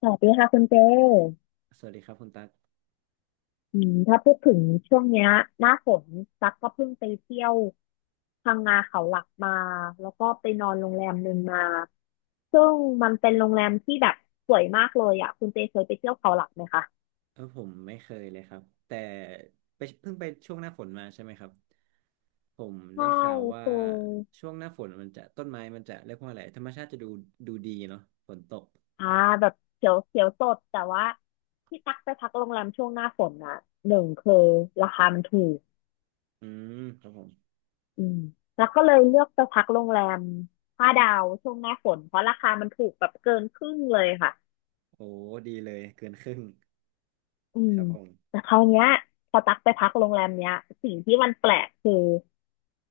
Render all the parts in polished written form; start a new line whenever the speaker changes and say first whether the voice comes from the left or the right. left: สวัสดีค่ะคุณเจ
right: สวัสดีครับคุณตั๊ก
left: ถ้าพูดถึงช่วงเนี้ยหน้าฝนตั๊กก็เพิ่งไปเที่ยวพังงาเขาหลักมาแล้วก็ไปนอนโรงแรมหนึ่งมาซึ่งมันเป็นโรงแรมที่แบบสวยมากเลยอ่ะคุณเจเคยไปเที่ยวเขาหลักไหมคะ
right: ผมไม่เคยเลยครับ แต่ไปเพิ่งไปช่วงหน้าฝนมาใช่ไหมครับ ผม
left: ใช่
right: ได้ข่าว
left: เ
right: ว่า
left: ค
right: ช่วงหน้าฝนมันจะต้นไม้มันจะเรียกว่าอะไรธรรมชาติจะดูดีเนาะฝนตก
left: ออ่าแบบเขียวเขียวสดแต่ว่าที่ตั๊กไปพักโรงแรมช่วงหน้าฝนนะหนึ่งคือราคามันถูก
right: อืมครับผม
left: อืมแล้วก็เลยเลือกจะพักโรงแรมห้าดาวช่วงหน้าฝนเพราะราคามันถูกแบบเกินครึ่งเลยค่ะ
right: โอ้ดีเลยเกินครึ่ง
left: อื
right: ค
left: ม
right: รับผม
left: แต่คราวเนี้ยพอตักไปพักโรงแรมเนี้ยสิ่งที่มันแปลกคือ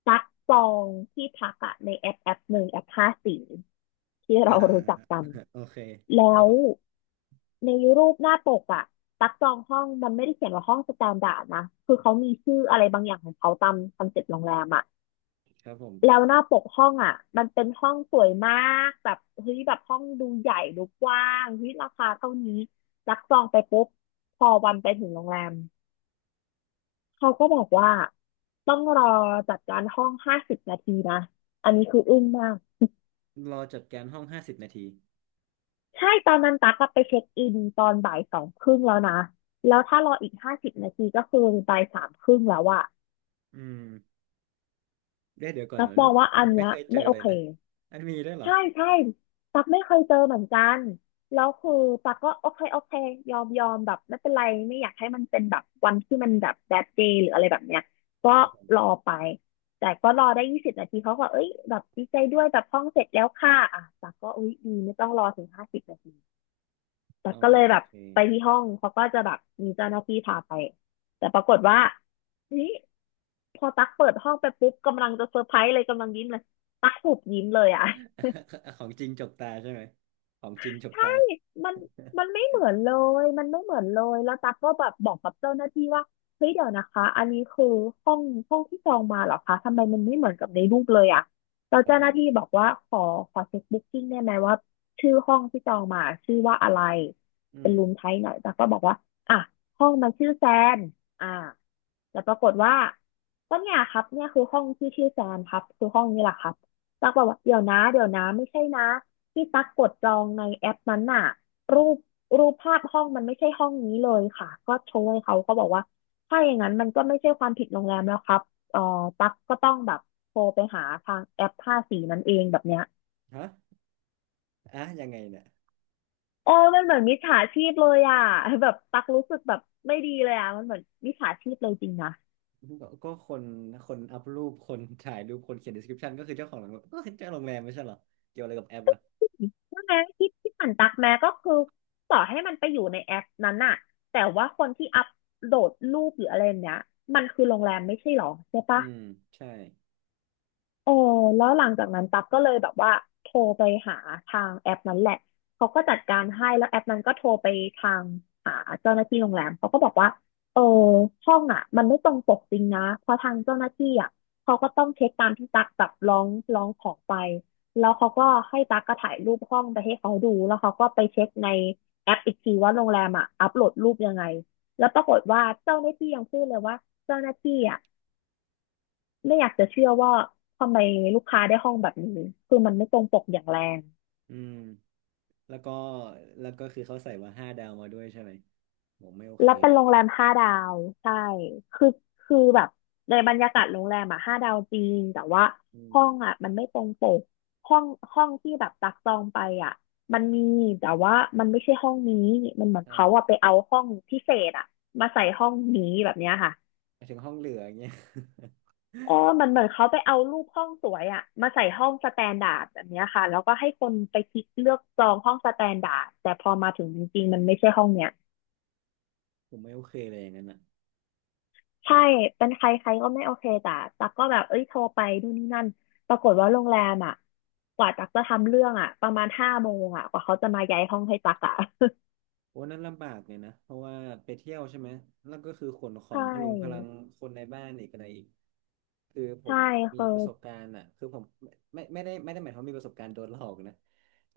left: ตักจองที่พักอะในแอปหนึ่งแอปห้าสีที่
right: อ่า
left: เรารู้จักกัน
right: โอเคค
left: แล้
right: รับ
left: ว
right: ผม
left: ในรูปหน้าปกอะตักจองห้องมันไม่ได้เขียนว่าห้องสแตนดาร์ดนะคือเขามีชื่ออะไรบางอย่างของเขาตามคอนเซ็ปต์โรงแรมอะ
right: ครับผม
left: แล้วหน้าปกห้องอ่ะมันเป็นห้องสวยมากแบบเฮ้ยแบบห้องดูใหญ่ดูกว้างเฮ้ยราคาเท่านี้รักจองไปปุ๊บพอวันไปถึงโรงแรมเขาก็บอกว่าต้องรอจัดการห้องห้าสิบนาทีนะอันนี้คืออึ้งมาก
right: รอจัดการห้อง50 นาที
left: ใช่ตอนนั้นตั๊กอะไปเช็คอินตอนบ่ายสองครึ่งแล้วนะแล้วถ้ารออีกห้าสิบนาทีก็คือบ่ายสามครึ่งแล้วอะ
right: อืมเดี๋ยวก่อน
left: ตั๊ก
right: มัน
left: มองว่า
right: ผ
left: อัน
right: มไม่
left: เนี้ย
right: เคยเจอ
left: ไม่โอ
right: เลย
left: เค
right: นะอันมีด้วยเหรอ
left: ใช่ใช่ตักไม่เคยเจอเหมือนกันแล้วคือตักก็โอเคโอเคยอมยอมแบบไม่เป็นไรไม่อยากให้มันเป็นแบบวันที่มันแบบ bad day หรืออะไรแบบเนี้ยก็
right: ครับผม
left: รอไปแต่ก็รอได้20 นาทีเขาก็เอ้ยแบบดีใจด้วยแบบห้องเสร็จแล้วค่ะอ่ะตักก็อุ้ยดีไม่ต้องรอถึงห้าสิบนาทีแตั
right: อ๋
left: ก
right: อ
left: ก็เลย
right: โอ
left: แบบ
right: เค
left: ไปที่ห้องเขาก็จะแบบมีเจ้าหน้าที่พาไปแต่ปรากฏว่าเฮ้ยพอตักเปิดห้องไปปุ๊บกำลังจะเซอร์ไพรส์เลยกำลังยิ้มเลยตักหุบยิ้มเลยอ่ะ
right: ของจริงจกตาใช่ไหม ของจริงจก
left: ใช่
right: ตา
left: มันมันไม่เหมือนเลย มันไม่เหมือนเลย แล้วตั๊กก็แบบบอกกับเจ้าหน้าที่ว่าเฮ้ยเดี๋ยวนะคะอันนี้คือห้องห้องที่จองมาเหรอคะทำไมมันไม่เหมือนกับในรูปเลยอะแล้ว
right: ครับ
left: เจ้า
right: ผ
left: หน้า
right: ม
left: ที่บอกว่าขอเช็คบุ๊กกิ้งได้ไหมว่าชื่อห้องที่จองมาชื่อว่าอะไร
right: อื
left: เป็น
right: ม
left: รูมไทป์ไหน่อยตั๊กก็บอกว่าอ่ะห้องมันชื่อแซนอ่าแล้วปรากฏว่าก็เนี่ยครับเนี่ยคือห้องที่ชื่อแซนครับคือห้องนี้แหละครับตักบอกว่าเดี๋ยวนะเดี๋ยวนะไม่ใช่นะ ที่ตักกดจองในแอปนั้นน่ะรูปรูปภาพห้องมันไม่ใช่ห้องนี้เลยค่ะก็โชว์ให้เขาเขาบอกว่าถ้าอย่างนั้นมันก็ไม่ใช่ความผิดโรงแรมแล้วครับเอ่อตักก็ต้องแบบโทรไปหาทางแอปภาสีนั้นเองแบบเนี้ย
right: ฮะอ่ะยังไงเนี่ย
left: โอ้มันเหมือนมิจฉาชีพเลยอ่ะแบบตักรู้สึกแบบไม่ดีเลยอ่ะมันเหมือนมิจฉาชีพเลยจริงนะ
right: ก็คนคนอัพรูปคนถ่ายรูปคนเขียน description ก็คือเจ้าของโรงแรมก็คือเจ้าโรงแรมไม่ใช่เหรอเกี่ยวอะไรกับแอปอ่ะ
left: ใช่ไหมที่ที่ผ่านตักแม้ก็คือต่อให้มันไปอยู่ในแอปนั้นน่ะแต่ว่าคนที่อัปโหลดรูปหรืออะไรเนี้ยมันคือโรงแรมไม่ใช่หรอใช่
right: อื
left: ปะ
right: มใช่
left: เออแล้วหลังจากนั้นตั๊กก็เลยแบบว่าโทรไปหาทางแอปนั้นแหละเขาก็จัดการให้แล้วแอปนั้นก็โทรไปทางหาเจ้าหน้าที่โรงแรมเขาก็บอกว่าเออห้องอ่ะมันไม่ตรงปกจริงนะเพราะทางเจ้าหน้าที่อ่ะเขาก็ต้องเช็คตามที่ตั๊กแบบร้องขอไปแล้วเขาก็ให้ตั๊กก็ถ่ายรูปห้องไปให้เขาดูแล้วเขาก็ไปเช็คในแอปอีกทีว่าโรงแรมอ่ะอัปโหลดรูปยังไงแล้วปรากฏว่าเจ้าหน้าที่ยังพูดเลยว่าเจ้าหน้าที่อ่ะ ไม่อยากจะเชื่อว่าทำไมลูกค้าได้ห้องแบบนี้คือมันไม่ตรงปกอย่างแรง
right: อืมแล้วก็แล้วก็คือเขาใส่ว่าห้าดาวมาด้วยใช่ไหมผมไม่โอเค
left: แล้วเป็น
right: เลย
left: โรงแรม5 ดาวใช่คือคือแบบในบรรยากาศโรงแรมอะห้าดาวจริงแต่ว่า
right: อืม
left: ห้องอะมันไม่ตรงปกห้องห้องที่แบบตักจองไปอะมันมีแต่ว่ามันไม่ใช่ห้องนี้มันเหมือนเขาอะไป
right: อ่า
left: เอาห้องพิเศษอะมาใส่ห้องนี้แบบเนี้ยค่ะ
right: หมายถึงห้องเหลืออย่างเงี้ย
left: อ๋อมันเหมือนเขาไปเอารูปห้องสวยอะมาใส่ห้องสแตนดาร์ดแบบเนี้ยค่ะ แล้วก็ให้คนไปคลิกเลือกจองห้องสแตนดาร์ดแต่พอมาถึงจริงๆมันไม่ใช่ห้องเนี้ย
right: ผมไม่โอเคเลยอย่างนั้นอ่ะ
left: ใช่ เป็นใครใครก็ไม่โอเคแต่ตักก็แบบเอ้ยโทรไปนู่นนี่นั่นปรากฏว่าโรงแรมอะกว่าตักจะทำเรื่องอะประมาณห้าโมงอะกว่าเขาจะมาย้ายห้องให้ตักอะ
right: โอ้นั่นลำบากเนี่ยนะเพราะว่าไปเที่ยวใช่ไหมแล้วก็คือขนข อง
left: ใช่
right: พลุงพลังคนในบ้านอีกอะไรอีกคือผ
left: ใช่
right: มมี
left: คือ
right: ประสบการณ์อ่ะคือผมไม่ได้หมายความว่ามีประสบการณ์โดนหลอกนะ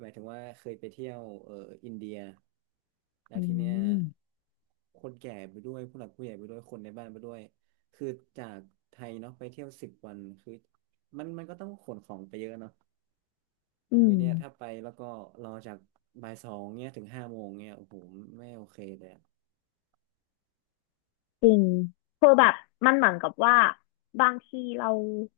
right: หมายถึงว่าเคยไปเที่ยวอินเดียแล้ว
left: อื
right: ทีเนี้ย
left: ม
right: คนแก่ไปด้วยผู้หลักผู้ใหญ่ไปด้วยคนในบ้านไปด้วยคือจากไทยเนาะไปเที่ยว10 วันคือมันก็ต้องขนของไปเยอะเนาะ
left: อื
right: แล้วที
left: ม
right: เนี้ยถ้าไปแล้วก็รอจากบ่ายสองเนี้ยถึงห้าโมงเนี้ยโอ้โหไม่โอเคเลยอะ
left: จริงคือแบบมันเหมือนกับว่าบางทีเรา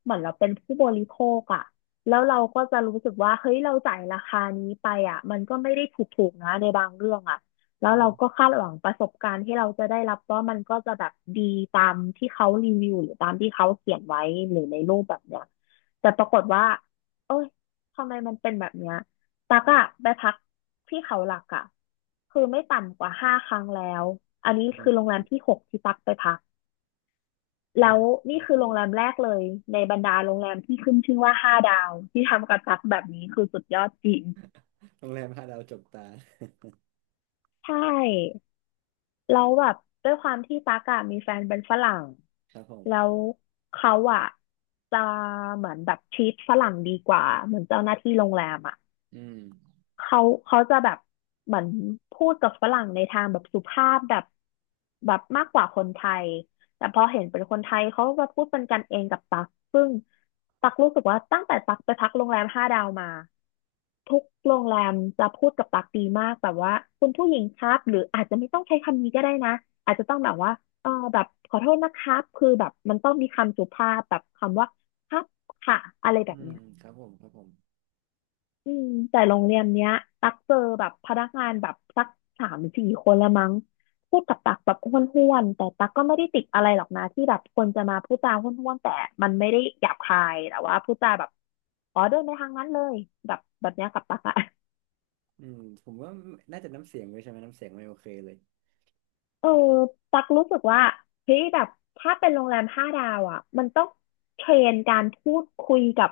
left: เหมือนเราเป็นผู้บริโภคอะแล้วเราก็จะรู้สึกว่าเฮ้ยเราจ่ายราคานี้ไปอะมันก็ไม่ได้ถูกๆนะในบางเรื่องอะแล้
right: อื
left: วเรา
right: ม
left: ก็คาดหวังประสบการณ์ที่เราจะได้รับว่ามันก็จะแบบดีตามที่เขารีวิวหรือตามที่เขาเขียนไว้หรือในรูปแบบเนี้ยแต่ปรากฏว่าเอ้ยทำไมมันเป็นแบบเนี้ยตักอะไปพัก ที่เขาหลักอ่ะคือไม่ต่ำกว่าห้าครั้งแล้วอันนี้
right: อื
left: คื
right: ม
left: อโรงแรมที่หกที่ตักไปพัก
right: อื
left: แล้
right: ม
left: ว
right: ไม่
left: นี่
right: โอ
left: คื
right: เค
left: อโรงแรมแรกเลยในบรรดาโรงแรมที่ขึ้นชื่อว่าห้าดาวที่ทำกับตักแบบนี้คือสุดยอดจริง
right: โรงแรมห้าดาวจบตา
left: ใช่แล้วแบบด้วยความที่ตั๊กอะมีแฟนเป็นฝรั่ง
right: ครับผ
left: แล้
right: ม
left: วเขาอะจะเหมือนแบบทรีตฝรั่งดีกว่าเหมือนเจ้าหน้าที่โรงแรมอะ
right: อืม
left: เขาเขาจะแบบเหมือนพูดกับฝรั่งในทางแบบสุภาพแบบแบบมากกว่าคนไทยแต่พอเห็นเป็นคนไทยเขาก็พูดเป็นกันเองกับตักซึ่งตักรู้สึกว่าตั้งแต่ตักไปพักโรงแรมห้าดาวมาทุกโรงแรมจะพูดกับตักดีมากแบบว่าคุณผู้หญิงครับหรืออาจจะไม่ต้องใช้คำนี้ก็ได้นะอาจจะต้องแบบว่าแบบขอโทษนะครับคือแบบมันต้องมีคำสุภาพแบบคำว่าครับค่ะอะไรแบ
right: อื
left: บเนี้
right: ม
left: ย
right: ครับผมครับผม
left: อืมแต่โรงเรียนเนี้ยตักเจอแบบพนักงานแบบสักสามสี่คนละมั้งพูดกับตักแบบห้วนๆแต่ตักก็ไม่ได้ติดอะไรหรอกนะที่แบบคนจะมาพูดจาห้วนๆแต่มันไม่ได้หยาบคายแต่ว่าพูดจาแบบอ๋อเดินไปทางนั้นเลยแบบเนี้ยกับตักอะ
right: อืมผมว่าน่าจะน้ำเสียงด้วยใช่ไหมน้ำเสียงไม่โอเคเลย
left: เออตักรู้สึกว่าเฮ้ยแบบถ้าเป็นโรงแรมห้าดาวอ่ะมันต้องเทรนการพูดคุยกับ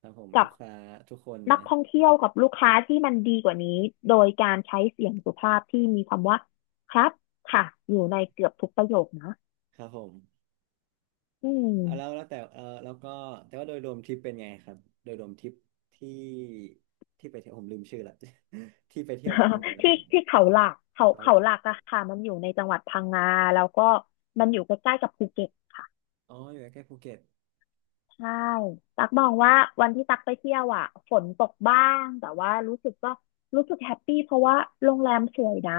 right: ครับผม
left: กั
right: ลู
left: บ
right: กค้าทุกคน
left: นัก
right: นะ
left: ท่องเที่ยวกับลูกค้าที่มันดีกว่านี้โดยการใช้เสียงสุภาพที่มีคำว่าครับค่ะอยู่ในเกือบทุกประโยคนะ
right: ครับผม
left: อืม
right: เอาแล้วแต่เออแล้วก็แต่ว่าโดยรวมทริปเป็นไงครับโดยรวมทริปที่ที่ไปเที่ยวผมลืมชื่อละ ที่ไปเที่ยวมาทั้งหมด นะค
left: ที่
right: รับ
left: ที่เขาหลักเขา
right: เขาห
left: เขา
right: ลัก
left: ห
right: ค
left: ลั
right: รับ
left: ก
right: ผ
left: อะ
right: ม
left: ค่ะมันอยู่ในจังหวัดพังงาแล้วก็มันอยู่ใกล้ๆกับภูเก็ต
right: อ๋ออยู่ใกล้ๆภูเก็ต
left: ใช่ ตักมองว่าวันที่ตักไปเที่ยวอ่ะ ฝนตกบ้าง แต่ว่ารู้สึกก็รู้สึกแฮปปี้เพราะว่าโรงแรมสวยนะ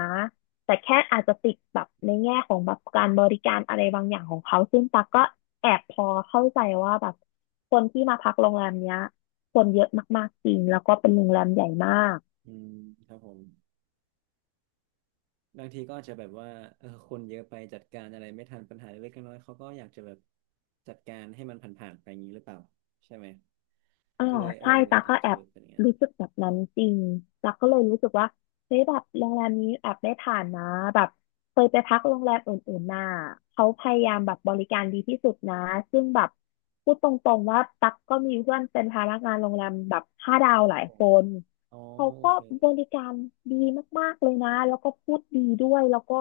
left: แต่แค่อาจจะติดแบบในแง่ของแบบการบริการอะไรบางอย่างของเขาซึ่งตักก็แอบพอเข้าใจว่าแบบคนที่มาพักโรงแรมเนี้ยคนเยอะมากๆจริงแล้วก็เป็นโรงแรมใหญ่มาก
right: อืมครับผมบางทีก็อาจจะแบบว่าเออคนเยอะไปจัดการอะไรไม่ทันปัญหาเล็กๆน้อยๆเขาก็อยากจะแบบจัดการให้มันผ่านๆไปอย่างนี้หรือเปล่าใช่ไหม
left: อ๋อ
right: ก็เลยเอ
left: ใช่
right: อ
left: ตา
right: อา
left: ก็
right: จ
left: แอ
right: จะแบ
left: บ
right: บเป็นอย่างนั้น
left: รู้สึกแบบนั้นจริงตาก็เลยรู้สึกว่าเฮ้ยแบบโรงแรมนี้แอบได้ผ่านนะแบบเคยไปพักโรงแรมอื่นๆมาเขาพยายามแบบบริการดีที่สุดนะซึ่งแบบพูดตรงๆว่าตักก็มีเพื่อนเป็นพนักงานโรงแรมแบบห้าดาว
right: ค
left: ห
right: รั
left: ลา
right: บ
left: ย
right: ผ
left: ค
right: ม
left: น
right: อ๋อ
left: เขา
right: โอ
left: ก็
right: เค
left: บริการดีมากๆเลยนะแล้วก็พูดดีด้วยแล้วก็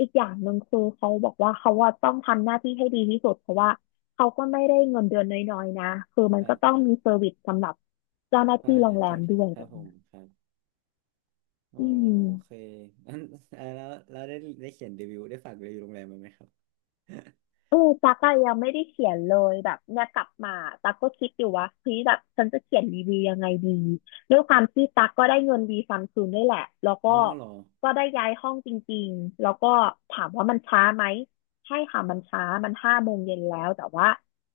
left: อีกอย่างหนึ่งคือเขาบอกว่าเขาว่าต้องทำหน้าที่ให้ดีที่สุดเพราะว่า เขาก็ไม่ได้เงินเดือนน้อยๆนะ คือมั
right: ค
left: น
right: รั
left: ก็
right: บ
left: ต้อ
right: ค
left: ง
right: รั
left: มีเซอ
right: บ
left: ร์วิสสำหรับเจ้าหน้า
right: พ
left: ที่
right: นัก
left: โรง
right: งาน
left: แร
right: เจ้า
left: มด้
right: ที่
left: วย
right: ค
left: แบ
right: รับ
left: บ
right: ผม
left: เนี้ย
right: ครับอ๋อ
left: อื
right: โอเค
left: ม
right: งั้นเอ่อแล้วได้เขียนรีวิวได้ฝากรีวิวโรงแรมไว้ไหมครับ
left: เออตั๊กอะยังไม่ได้เขียนเลยแบบเนี่ยกลับมาตั๊กก็คิดอยู่ว่าเฮ้ยแบบฉันจะเขียนรีวิวยังไงดีด้วยความที่ตั๊กก็ได้เงินดีซัมซุงด้วยแหละแล้ว
right: อ๋
left: ก็
right: อเหรอ
left: ก็ได้ย้ายห้องจริงๆแล้วก็ถามว่ามันช้าไหมใช่ค่ะมันช้ามันห้าโมงเย็นแล้วแต่ว่า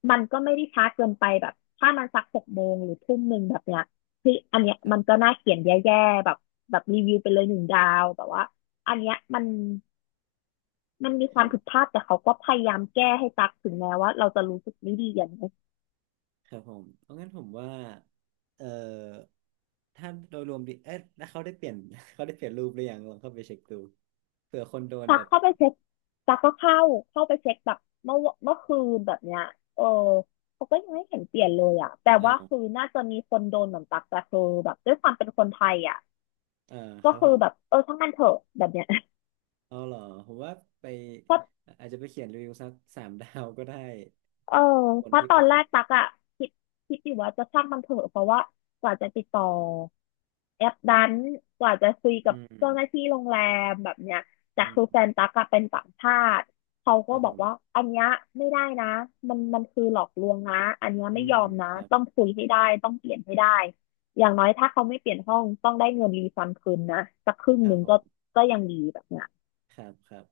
left: มันก็ไม่ได้ช้าเกินไปแบบถ้ามันสักหกโมงหรือทุ่มหนึ่งแบบเนี้ยคืออันเนี้ย
right: ครั
left: มันก็
right: บ
left: น่าเขียนแย่ๆแบบแบบรีวิวไปเลยหนึ่งดาวแต่ว่าอันเนี้ยมัน มันมี
right: ค
left: ความ
right: รั
left: ผิด
right: บ
left: พลาดแต่เขาก็พยายามแก้ให้ตักถึงแม้ว่าเราจะรู้สึกไม่ดีอย่างนี้
right: ครับผมเพราะงั้นผมว่าเอ่อถ้าโดยรวมดีเอ๊ะแล้วเขาได้เปลี่ยน เขาได้เปลี่ยนรูปหรือยังลองเข้าไปเช็คดูเผื่อคนโดน
left: ตั
right: แบ
left: ก
right: บ
left: เข้าไปเช็คตักก็เข้าไปเช็คแบบเมื่อเมื่อคืนแบบเนี้ยเออเขาก็ยังไม่เห็นเปลี่ยนเลยอ่ะแต่
right: อ้า
left: ว่า
right: ว
left: คือน่าจะมีคนโดนเหมือนตักแต่คือแบบด้วยความเป็นคนไทยอ่ะ
right: เอาค
left: ก็
right: รับ
left: คื
right: ผ
left: อ
right: ม
left: แบบเออช่างมันเถอะแบบเนี้ย
right: เอาเหรอผมว่าไป
left: พอ
right: อาจจะไปเขียนรีวิวสักสาม ดาวก็ได้
left: เออ
right: ค
left: เพ
right: น
left: ราะ
right: ที่
left: ต
right: ไป
left: อนแร
right: ต่อ
left: กตักอะคิดคิดอยู่ว่าจะช่างมันเถอะเพราะว่ากว่าจะติดต่อแอปนั้นกว่าจะคุย
right: อื
left: กับ
right: ม
left: เจ้าหน้าที่โรงแรมแบบเนี้ยแต่
right: อื
left: คือแฟ
right: ม
left: นตักอะเป็นต่างชาติเขา
right: ค
left: ก็
right: รับ
left: บ
right: ผ
left: อกว่า
right: ม
left: อันเนี้ยไม่ได้นะมันคือหลอกลวงนะอันเนี้ย
right: อื
left: ไม่
right: ม
left: ยอมนะ
right: ครั
left: ต้อง
right: บ
left: คุยให้ได้ต้องเปลี่ยนให้ได้อย่างน้อยถ้าเขาไม่เปลี่ยนห้องต้องได้เงินรีฟันคืนนะสักครึ่ง
right: ค
left: ห
right: รับ
left: นึ่ง
right: ผ
left: ก็
right: ม
left: ก็ยังดีแบบเนี้ย
right: ครับครับ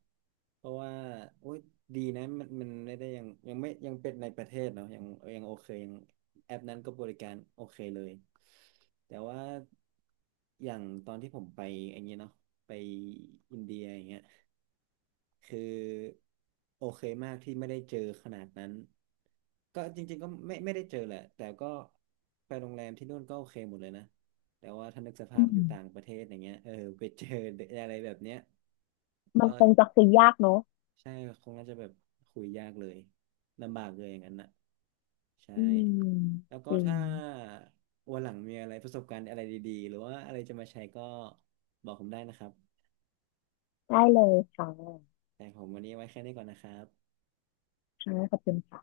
right: เพราะว่าโอ๊ยดีนะมันมันไม่ได้ยังยังไม่ยังเป็นในประเทศเนาะยังโอเคยังแอปนั้นก็บริการโอเคเลยแต่ว่าอย่างตอนที่ผมไปอย่างเงี้ยเนาะไปอินเดียอย่างเงี้ยคือโอเคมากที่ไม่ได้เจอขนาดนั้นก็จริงๆก็ไม่ได้เจอแหละแต่ก็ไปโรงแรมที่นู่นก็โอเคหมดเลยนะแต่ว่าถ้านึกส
left: อื
right: ภาพอยู่ต่าง
left: ม
right: ประเทศอย่างเงี้ยเออไปเจออะไรแบบเนี้ย
left: มัน
right: ก็
left: คงจะคุยยากเนอะ
right: ใช่ คงน่าจะแบบคุยยากเลยลำบากเลยอย่างนั้นน่ะใช่
left: อืม
right: แล้วก็
left: จริง
right: ถ้าวันหลังมีอะไรประสบการณ์อะไรดีๆ หรือว่าอะไรจะมาแชร์ก็บอกผมได้นะครับ
left: ได้เลยค่ะ
right: แต่ผมวันนี้ไว้แค่นี้ก่อนนะครับ
left: ค่ะขอบคุณค่ะ